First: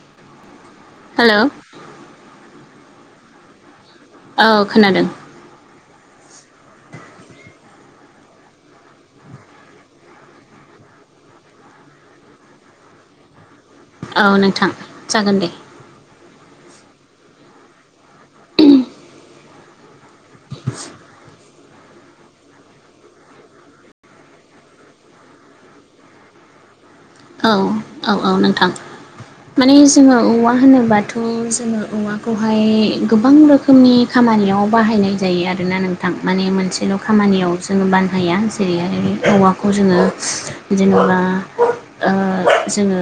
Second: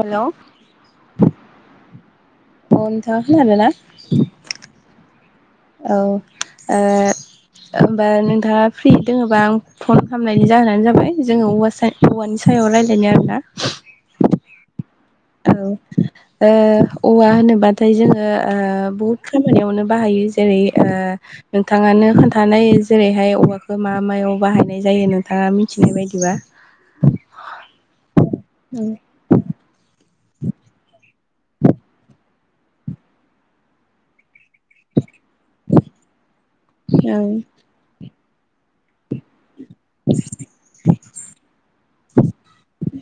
हेल' अ हेलौ नोंथाङ खोनादों ना औ खोनादों औ होमबा नोंथाङा फ्रि दङबा आं फन खालामनायनि जाहोनानो जाबाय जोङो औव स औवानि सायाव रायजलायनो आरोना औ नोंथां जागोन दे औवा होनोबाथाय जोङो बहुद खामानियावनो बाहायो जेरै आ नोंथाङानो खोन्थानाय जेरैहाय औवाखौ मा मायाव बाहायनाय जायो नोंथाङा मिथिनाय बायदिबा औ औ औ नोंथां माने जोङो औवा होनोबा थ' जोङो औवाखौहाय गोबां रोखोमनि खामानियाव बाहायनाय जायो आरोना नोंथां माने मोनसेल' औ खामानियाव जोङो बान हाया जेरै आरो बे औवा खौ जोङो जेनेबा जोङो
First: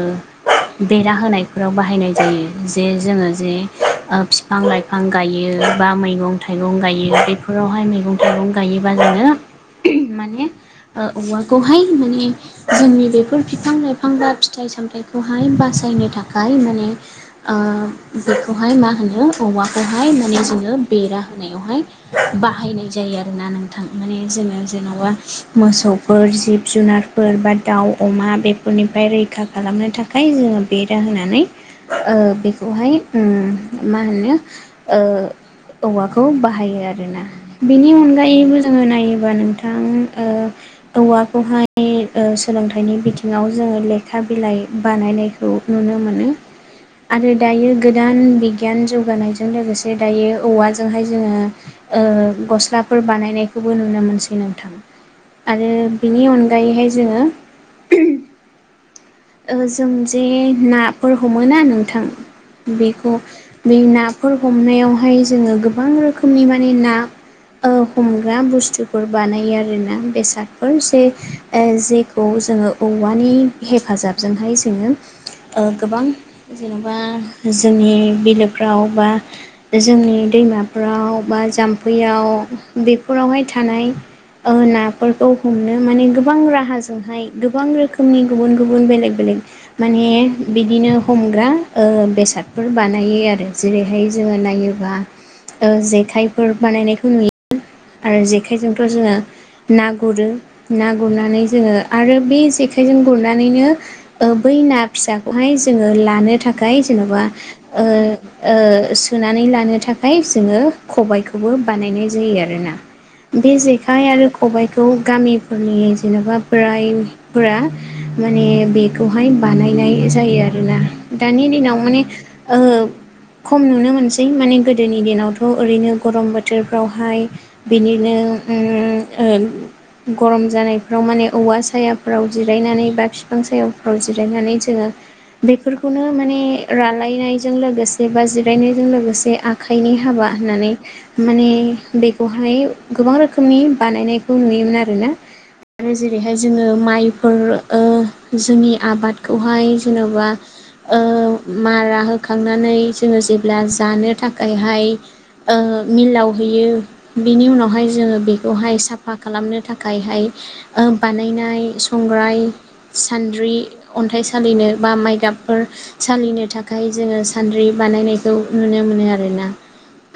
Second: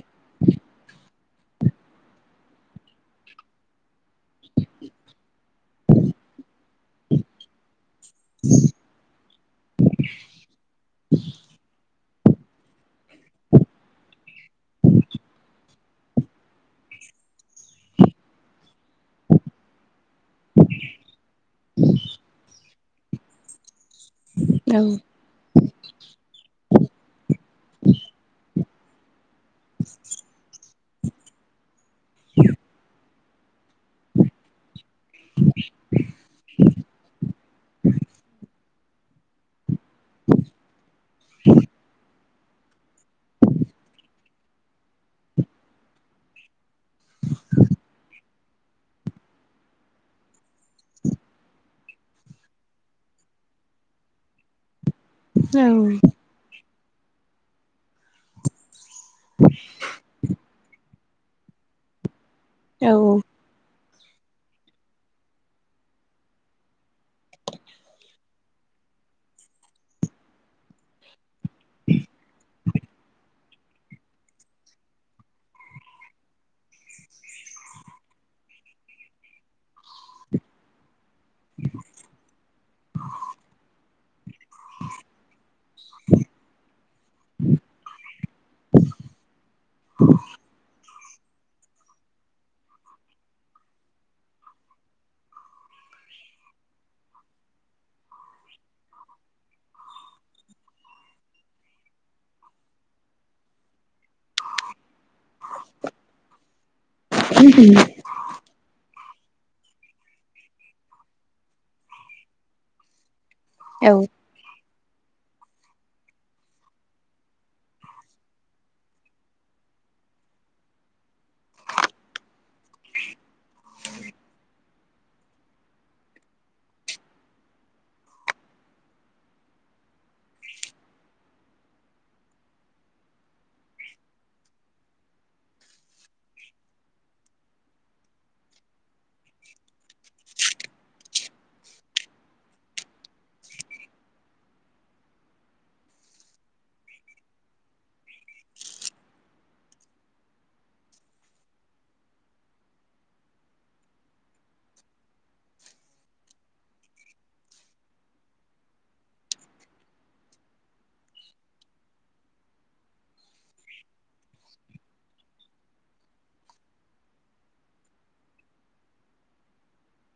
बेरा होनायफोराव बाहायनाय जायो जे जोङो जे बिफां लाइफां गायो बा मैगं थाइगं गायो बेफोरावहाय मैगं थाइगं गायोबा जोङो माने औवाखौहाय माने जोंनि बेफोर बिफां लाइफां बा फिथाइ सामथायाइखौहाय बासायनो थाखाय माने बेखौहाय मा होनो औमाखौहाय माने जोङो बेरा होनायावहाय बाहायनाय जायो आरोना नोंथां माने जोङो औ जेन'बा मोसौफोर जिब जुनारफोर बा दाउ अमा बेफोरनिफ्राय रैखा खालामनो थाखाय जोङो बेरा होनोनानै बेखौहाय मा होनो औवाखौ बाहायो आरोना बेनि अनगायैबो जोङो नायोबा नोंथां औवाखौहाय सोलोंथाइनि बिथिं व जोङो लेखा बिलाइ बानायनायखौ नुनो मोनो आरो दायो गोदान बिगियान जौगानायजों लोगोसे दायो औवाजोंहाय जोङो गस्लाफोर बानायनायखौबो नुनो मोनसै नोंथां औ आरो बिनि अनगायैहाय जोङो जों जे नाफोर हमोा नोंथां औ बेखौ बे नाफोर हमनायावहाय जोङो गोबां रोखोमनि माने ना हमग्रा बुस्थुफोर बानायो आरोना बेसादफोर जे जेखौ जोङो औवानि हेफाजाबजोंहाय जोङो गोबां जेन'बा जोंनि बिलोफ्राव बा जोंनि दैमाफोराव बा जाम्फैयाव बेफोरावहाय थानाय नाफोरखौ हमनो माने गोबां राहाजोंहाय गोबां रोखोमनि गुबुन गुबुन बेलेग बेलेग माने बिदिनो हमग्रा बेसादफोर बानायो आरो जेरैहाय जोङो नायोबा जेखाइफोर बानायनायखौ नुयो आरो जेखायजोंथ' जोङो ना गुरो ना गुरनानै जोङो आरो बे जेखाइजों गुरनानैनो ओ बै ना फिसाखौहाय जोङो लानो थाखाय जेन'बा ओ ओ सोनानै लानो थाखाय जोङो खबायखौबो बानायनाय जायो आरोना [unintelligible] बे जेखाइ आरो खबाइखौ गामिफोरनि जेनेबा बोरायफोरा माने बे खौहाय बानायनाय जायो आरोना दानि दिनाव माने ओ खम नुनो मोनसै माने गोदोनि दिनावथ' ओरैनो गरम बोथोरफ्रावहाय बिनिनो गरम जानायफ्राव माने औवा सायाफोराव जिरायनानै बा बिफां सायाव अ जिरायनानै जोंङो बेफोरखौनो माने रालायनायजों लोगोसे बा जिरायनायजों लोगोसे आ आखाइनि हाबा होननानै माने बेखौहाय गोबां रोखोमनि बानायनायखौ नुयोमोन आरोना आरो जेरैहाय जोङो माइफोर ओ जोंनि आबादखौहाय जेन'बा ओ मारा होखांनानै जोङो जेब्ला जानो थाखायहाय ओ मिलाव हैयो बिनि उनावहाय जोङो बेखौहाय साफा खालामनो थाखायहाय ओ बानायनाय संग्राय सान्द्रि अन्थाइ सालिनो बा माइ गाबफोर सालिनो थाखाय जोङो सान्द्रि बानायनायखौ नुनो मोनो आरोना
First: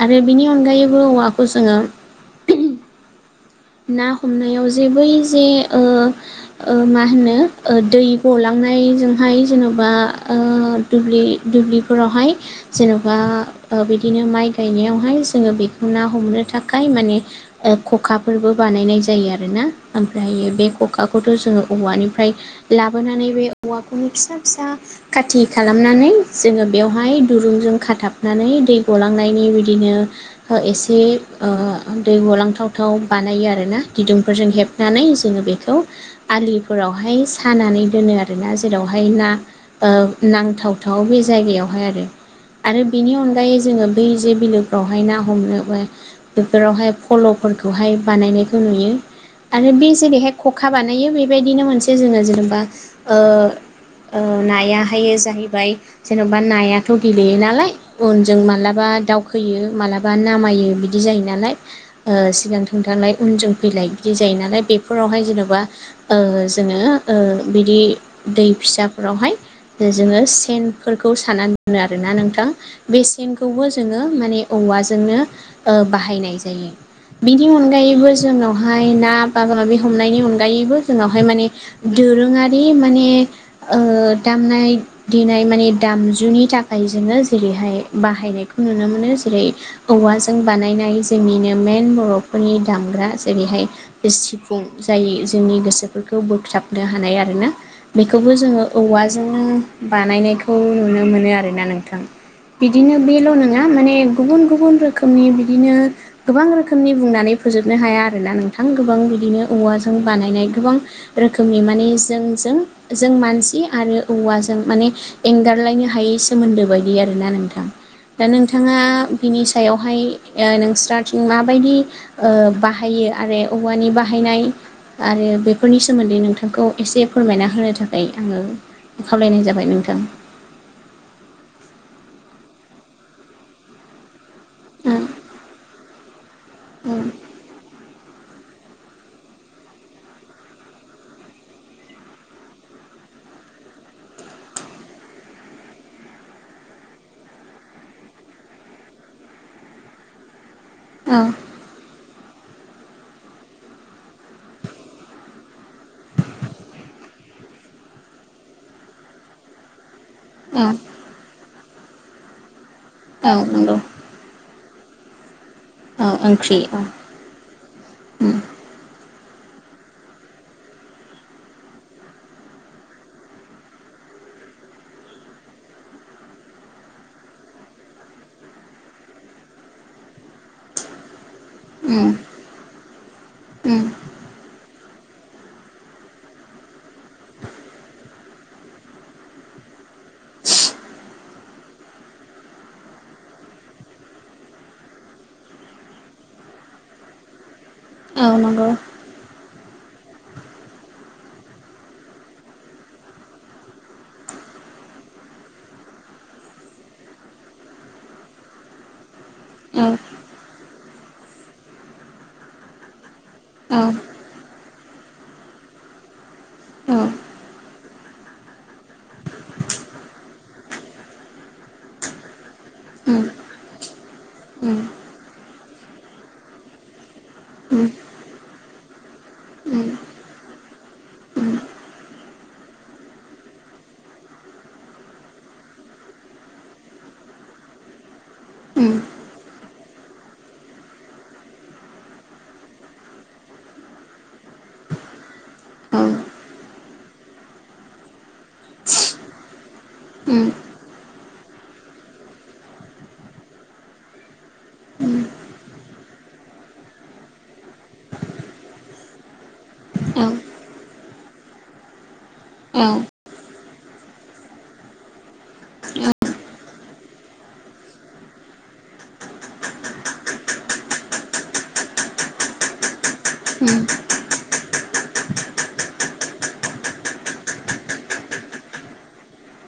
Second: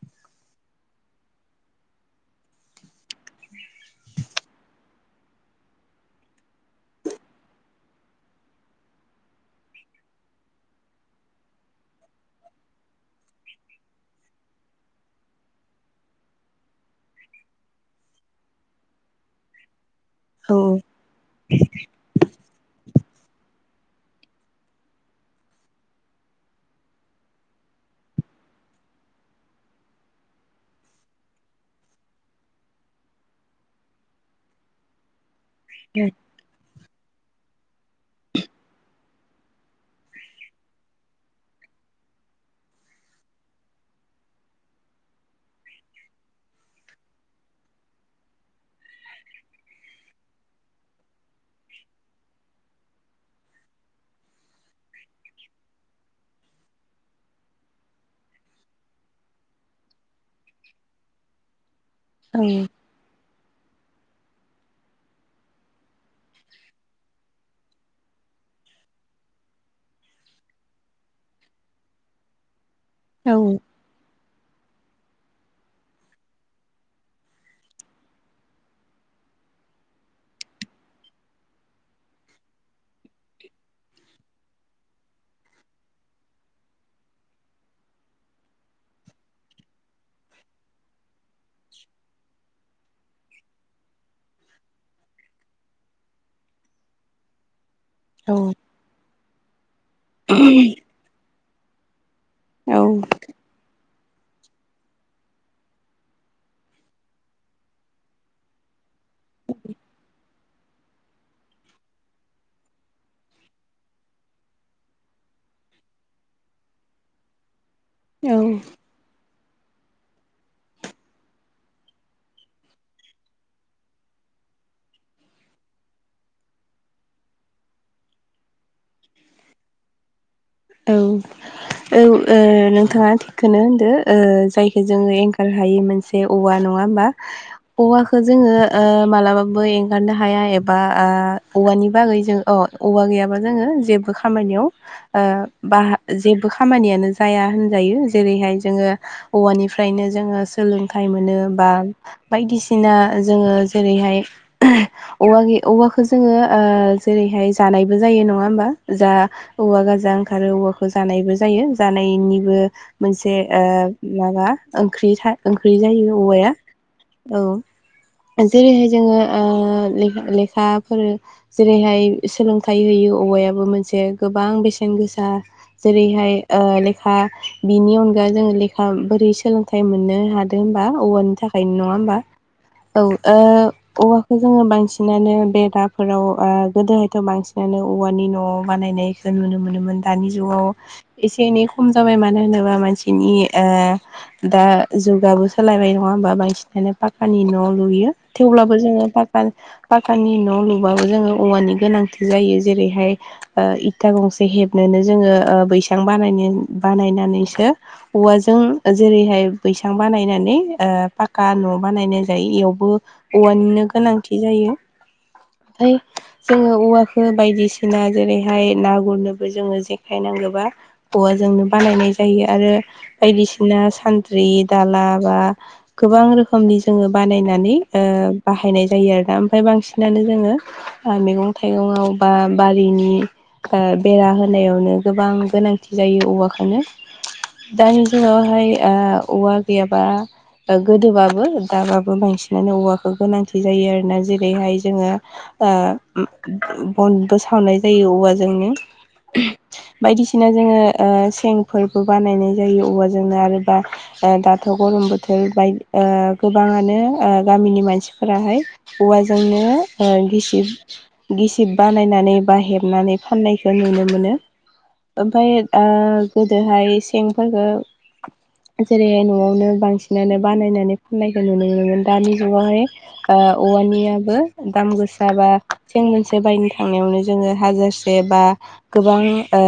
आरो बिनि अनगायैबो औवाखौ जोङो ना हमनायाव जे बै जे ओ ओ मा होनो दै गलांनायजोंहाय जेन'बा ओ दुब्लि-दुब्लिफोरावहाय जेन'बा ओ बिदिनो माइ गायनायावहाय जोङो बेखौ ना हमनो थाखाय माने ओ खखाफोरबो बानायनाय जायो आरोना ओमफ्र बे खखा खखाखौथ' जोङो औवानिफ्राय लाबोनानै बे औवाखौनो फिसा-फिसा खाथि खालामनानै जोङो बेवहाय दुरुंजों खाथाबनानै दै गलांनायनि बिदिनो एसे ओ दै गलांथाव-थाव बानायो आरो ना गिदुंफोरजों हेबनानै जोङो बे उम आलिफोरावहाय सानानै दोनो आरोना जेरावहाय ना ओ नांथावथाव बे जायगायावहाय आरो। आरो बेनि अनगायै जोङो बै जे बिलोफ्रावहाय ना हमनोबो बेफोरावहाय फल'फोरखौहाय बानायनायखौ नुयो। आरो बे जेरैहाय खखा बानायो बेबायदिनो मोनसे जोङो जेनेबा ओ ओ नायाहाय जाहैबाय जेन'बा नायाथ' गेलेयो नालाय उनजों मालाबा दावखोयो मालाबा नामायो बिदि जायो नालाय ओ सिगांथ थांलाय उनजों फैलाय बिदि जायो नालाय बेफोरावहाय जेन'बा ओ जोङो ओ बिदि दै फिसाफोरावहाय जोङो सेनफोरखौ साननानै दोनो आरोना नोंथां बेसेनखौबो जोङो माने औवाजोंनो ओ बाहायनाय जायो नि अनगायैबो जोंनावहाय ना माबा माबि हमनायनि अनगायैबो जोंनावहाय माने दोरोङारि माने ओ दामनाय देनाय माने दामजुनि थाखाय जोङो जेरैहाय बाहायनायखौ नुनो मोनो जेरै औवाजों बानायनाय जोंनिनो मेन बर'फोरनि दामग्रा जेरैहाय बे सिफुं जाय जोंनि गोसोफोरखौ बोख्लाबनो हानाय आरोना। बेखौबो औ जोङो औवाजों बानायनायखौ नुनो मोनो आरोना नोंथां। बिदिनो बेल' नङा माने गुबुन गुबुन रोखोमनि बिदिनो गोबां रोखोमनि बुंनानै फोजोबनो हाया आरोना नोंथां गोबां बिदिनो औवाजों बानायनाय गोबां रोखोमनि माने जोंजों-जों मानसि आरो औवाजों माने एंगारलायनो हायै सोमोन्दो बायदि आरोना नोंथां। दा औ नोंथाङा बिनि सायावहाय ओ नोंस्राथिं माबायदि ओ बाहायो आरो औवानि बाहायनाय आरो बेफोरनि सोमोन्दै नोंथांखौ एसे फोरमायना होनो थाखाय आङो खावलायनाय जाबाय नोंथां औ औ नोंथाङा थिखौनो होनदो जायखौ ओ जोङो एंखार हायि मोनसे औवा नङा होमबा औवाखौ जोङो मालाबाबो एंगारनो हाया एबा औवानि बागै जों औवा गैयाबा जोङो जेबो खामानियाव ओ बा जेबो खामानियानो जाया होनजायो जेरैहाय जोङो औवानिफ्रायनो जोङो सोलोंथाइ ओ मोनो बा बायदिसिना जोङो जेरैहाय [inaudible] औवा [unintelligible] औवाखो जोङो ओ जेरैहाय जानायबो जायो नङा होमबा जा औवा गा जा ओंखारो औ औवाखो जानायबो जायो जानायनिबो मोनसे औ ओ नंगौ माबा ओंख्रि [unintelligible] ओंख्रि औ जायो औवाया ओंख्रि औ औ उम जेरैहाय जोङो ओ ले-लेखाफोर जेरैहाय सोलोंथाइ होयो औवायाबो मोनसे गोबां बेसेन गोसा जेरैहाय ओ लेखा बिनि अनगा जोंङो लेखा बोरै सोलों थाय मोननो हादों बा औवानि था खायनो नङा उम होमबा औ ओ उम औवाखौ जोङो बांसि नानो बेदाफोराव गोदोहायथ' बांसिनानो औवानि न'आव बानायनायखौ नुनो [unintelligible] मोनोमोन दानि जुगाव एसे एनै खम जाबाय मानो होनोबा मानसिनि ओ दा जुगाबो सोलायबाय नङा होमबा बांसिनानो पाख्खानि न' लुयो औ नंगौ थेवब्लाबो जोङो पा पाक्कानि न' लुबाबो जोङो औवानि गोनांथि जायो जेरैहाय ओ इथा गंसे हेबनोनो जोङो ओ बैसां बानाय बानायनानैसो उवाजों जेरैहाय औ बैसां बानायनानै ओ पाख्खा न' बानायनाय जायो इयावबो औ औवानिनो गोनां [unintelligible] जायो ओमफाय जोङो औ औवाखौ उम बायदिसिना [unintelligible] जेरैहाय ना गुरनो जोङो जेखाय नांगोबा औवाजोंनो बानायनाय जायो आरो उम बायदिसिना सानद्रि उम दाला बा गोबां रोखोमनि जोङो बानायनानै ओ बाहायनाय जायो आरोना ओमफाय उम बांसिनानो जोङो ओ मेगं थाइगङाव बा बारिनि ओ बेरा होनायावनो गोबां गोनांथि जायो औवाखोनो दानि जुगावहाय उम ओ औवा गैयाबा ओ गोदोबाबो दाबाबो बांसिनानो औवाखो गोनांथि जायो आरोना जेरैहाय जोङो ओ औ बनबो सावनाय जायो औवाजोंनो उम बायदिसिना जोङो ओ सेंफोरबो बानायनाय जायो औवाजोंनो आरोबा ओ दाथ' गरम बोथोर बाय ओ गोबाङानो ओ गामिनि मानसिफोराहाय औवाजोंनो ओ औ गिसिब गिसिब बानायनानै बा औ हेबनानै फाननाय खौ नुनो मोनो ओमफाय ओ औ गोदोहाय सेंफोरखौ जेरैहाय न'आवनो बांसिनानो बानायनानै फाननायखौ नुनो मोनोमोन दानि जुगावहाय ओ उम औवानियाबो दाम गोसा बा सें मोनसे बायनो थांनायावनो जोङो हाजारसे बा गोबां ओ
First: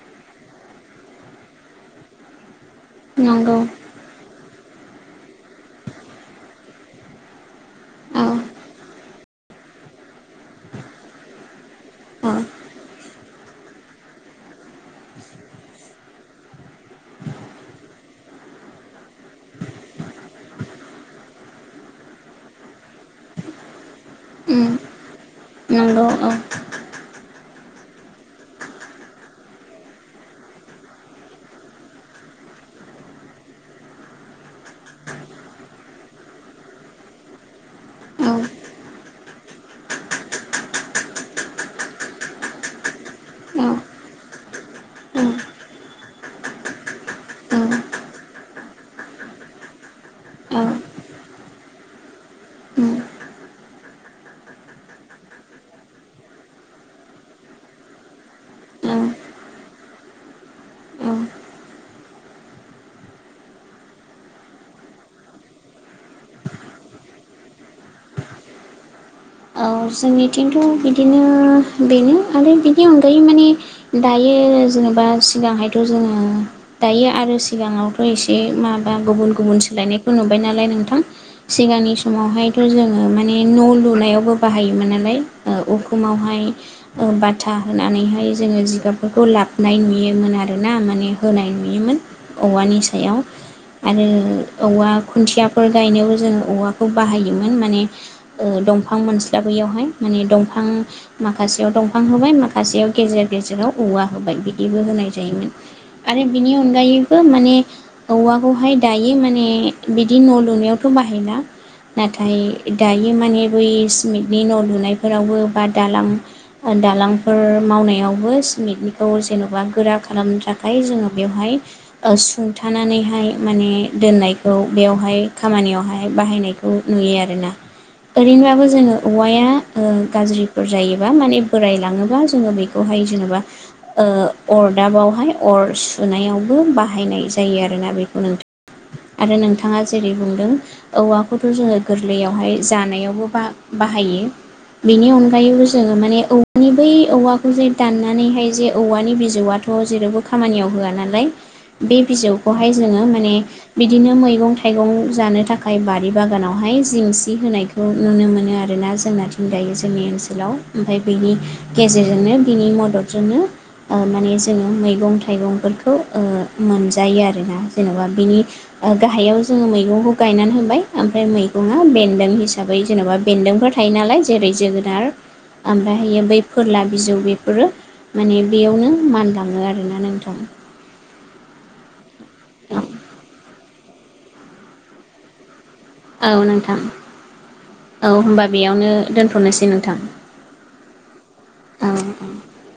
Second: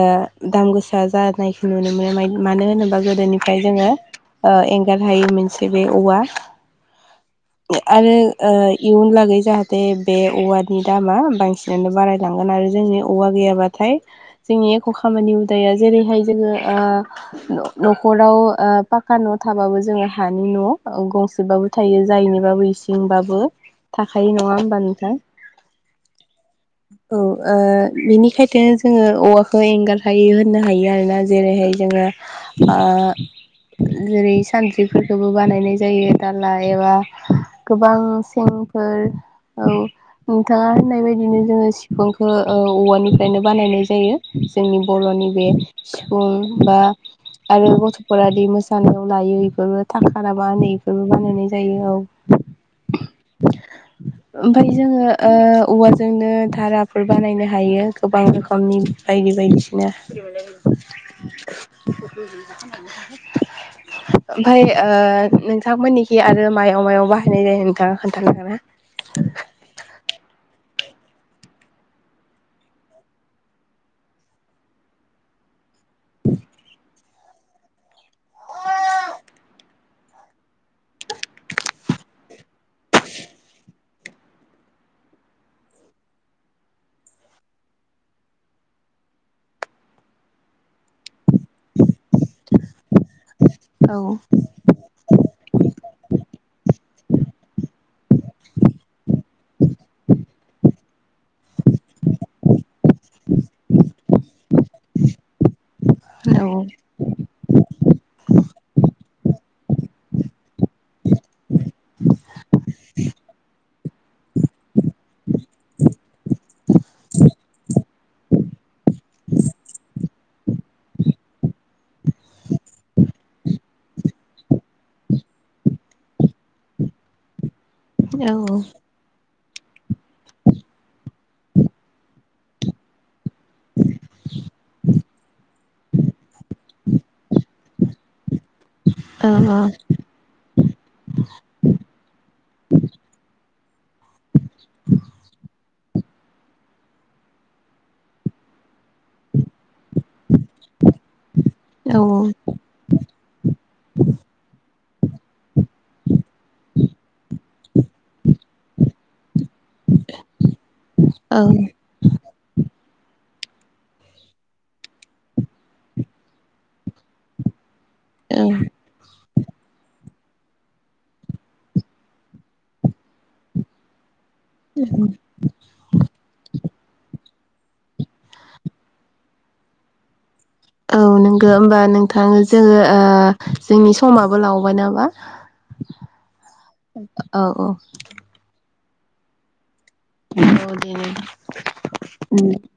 दाम गोसा जानायखौ नुनो मोनो मानो होनोबा नंगौ गोदोनिफ्राय जोङो ओ एंगार हायै मोनसे बे औवा आरो औ ओ इयुनलागै जाहाथे बे औवानि दामा बांसिन [unintelligible] औ बारायलांगोन आरो जोंनि औवा गैयाबा नाथाय जोंनि एख' खामानि हुदाया जेरैहाय जोङो ओ न'खराव ओ पाक्का न' थाबाबो जोङो हानि न' गंसेबाबो थायो जायनिबाबो इसिंबाबो थाखायो नङा उम होमबा नोंथां? नंगौ औ। औ ओ बिनिखाय बिदिनो जोङो औवाखो एंगारहायै होननो हायो आरोना जेरैहाय जोङो ओ जेरै सानद्रिफोरखोबो बानायनाय जायो दाला एबा गोबां औ सेंफोर औ नोंथाङा होननाय बायदिनो जोङो सिफुंखो ओ औवानि नायनो औ बानायनाय जायो जोंनि बर'नि बे सिफुं बा आरो गथ'फोराद मोसानायाव लायो इफोरबो थाखा नामा होनो इफोरबोखौ बानायनाय जायो उम औ। ओमफ्राय जोङो ओ औवाजोंनो धाराफोर बानायनो हायो। गोबां रोखोमनि बायदि बायदिसिना। औ [unintelligible] ओमफफ्राय नोंथांमोननिखि आरो मायाव मायाव बाहायनाय जायो नोंथाङा खोनथानो हागोन ना? [inaudible] औ जोंनिथिंथ' बिदिनो बेनो आरो बिनि अनगायै माने दायो जेनेबा सिगांहायथ' जोङो दायो आरो सिगाङावथ' एसे माबा गुबुन गुबुन सोलायनायखौ नुबाय नालाय नोंथां। सिगांनि समावहायथ' जोङो माने न' लुनायाव बो बाहायोमोन नालाय उखुमावहाय बाथा होनानैहाय जोङो जिगाबफोरखौ लाबनाय नुयोमोन आर ना माने होनाय नुयोमोन औवानि सायाव औ आरो औवा खुन्थियाफोर गायनायावबो जों औवाखौ बाहायोमोन माने दंफां दंफां मोनस्लाबैयावहाय माने दंफां माखासेयाव दंफां होबाय माखासेयाव गेजेर गेजेराव औवा होबाय बिदिबो होनाय जायोमोन। आरो औ बिनि अनगायैबो माने औवाखौहाय दायो माने बिदि न' लुनायाव बे बाहायना नाथाय दायो माने बै सिमेटनि न' लुनायफोरावबो बा दालां दालांफोर मावनायावबो सिमेन्टनिखौ जेन'बा गोरा खालामनो थाखाय जोङो बेवहाय सुंथानानैहाय माने दोननायखौ बेयावहाय खामानियावहाय बाहायनाय नुयो आरोना औ ओरैनोबाबो जोङो औवाया ओ गाज्रि बा जायोबा माने बोराय लाङोबा जोङो बेखौहाय जेनेबा ओ अरदाबावहाय अर सुनायावबो बाहायनाय जायो आरोना बेखौ नोंथां। आरो नोंथाङा जेरै बुंदों औवाखौथ' जोङो गोरलैयावहाय जा नायावबो बाहायो बेनि अनगायैबो जों माने मानि बै औवाखौ जे दाननानैहाय जे औवानि बिजौआथ' थ' जेरावबो खामानियाव होआ नालाय औ बे बिजौखौहाय जोङो माने बिदिनो मैगं थाइगं जानो थाखाय बारि बागानावहाय जिंसि होनाय खौ नुनो मोनो आरोना जोंनाथिं दायो जोंनि ओनसोलाव। ओमफफ्राय बेनि औ गेजेरजोंनो बिनि मदद जोंनो माने जोङो मैगं थाइगंफोरखौ मोनजायो आरोना। जेनेबा औ बिनि गाहायाव जोङो मैगंखौ गायनानै होबाय ओमफ्राय मैगंङा बेन्दों हिसाब हिसाबै जेन'बा बेन्दोंफोर थायो नालाय जेरै जोगोनार, ओमफ्रायहायो बै फोरला बिजौ बेफोरो माने बेयावनो मानलाङो आरोना नोंथां। औ नोंगौ होमबा नोंथाङो जोङो ओ जोंनि समाबो लावबाय नङा होनबा औ नोंथां। औ औ होनबा बेयावनो दोनथ'नोसै नोंथां। औ औ औ दे।